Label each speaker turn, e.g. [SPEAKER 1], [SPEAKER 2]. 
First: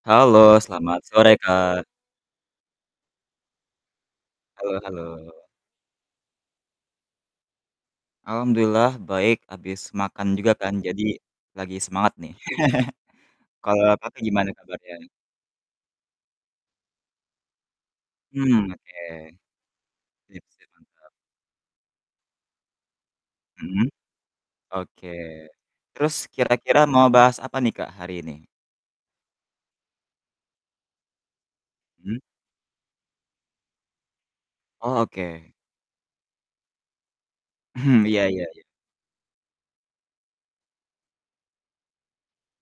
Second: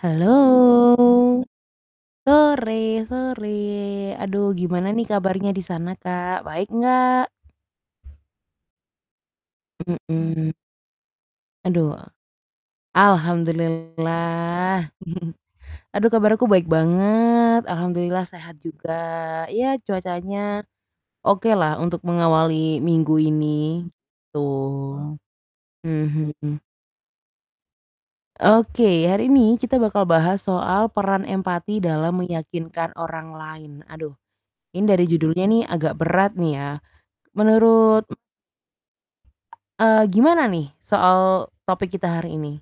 [SPEAKER 1] Halo.
[SPEAKER 2] Halo selamat sore, Kak.
[SPEAKER 1] Sore sore. Aduh
[SPEAKER 2] Halo
[SPEAKER 1] gimana nih
[SPEAKER 2] halo.
[SPEAKER 1] kabarnya di sana, Kak? Baik enggak?
[SPEAKER 2] Alhamdulillah baik, abis makan juga
[SPEAKER 1] Mhm.
[SPEAKER 2] kan jadi lagi
[SPEAKER 1] Aduh
[SPEAKER 2] semangat nih. Kalau Kakak gimana
[SPEAKER 1] alhamdulillah.
[SPEAKER 2] kabarnya?
[SPEAKER 1] Aduh kabar aku baik banget, alhamdulillah sehat
[SPEAKER 2] Mhm.
[SPEAKER 1] juga,
[SPEAKER 2] Oke.
[SPEAKER 1] iya cuacanya
[SPEAKER 2] Iya sih benar.
[SPEAKER 1] okelah untuk mengawali minggu ini,
[SPEAKER 2] Mhm.
[SPEAKER 1] gitu.
[SPEAKER 2] Oke. Terus
[SPEAKER 1] Mhm.
[SPEAKER 2] kira-kira mau bahas apa nih, Kak, hari ini?
[SPEAKER 1] Oke. Hari ini kita bakal bahas soal peran empati
[SPEAKER 2] Hmm.
[SPEAKER 1] dalam meyakinkan orang lain. Aduh ini
[SPEAKER 2] Oh,
[SPEAKER 1] dari judulnya
[SPEAKER 2] oke.
[SPEAKER 1] nih agak berat nih ya.
[SPEAKER 2] Hmm,
[SPEAKER 1] Menurut
[SPEAKER 2] iya iya iya.
[SPEAKER 1] Eee, gimana nih soal topik kita hari ini?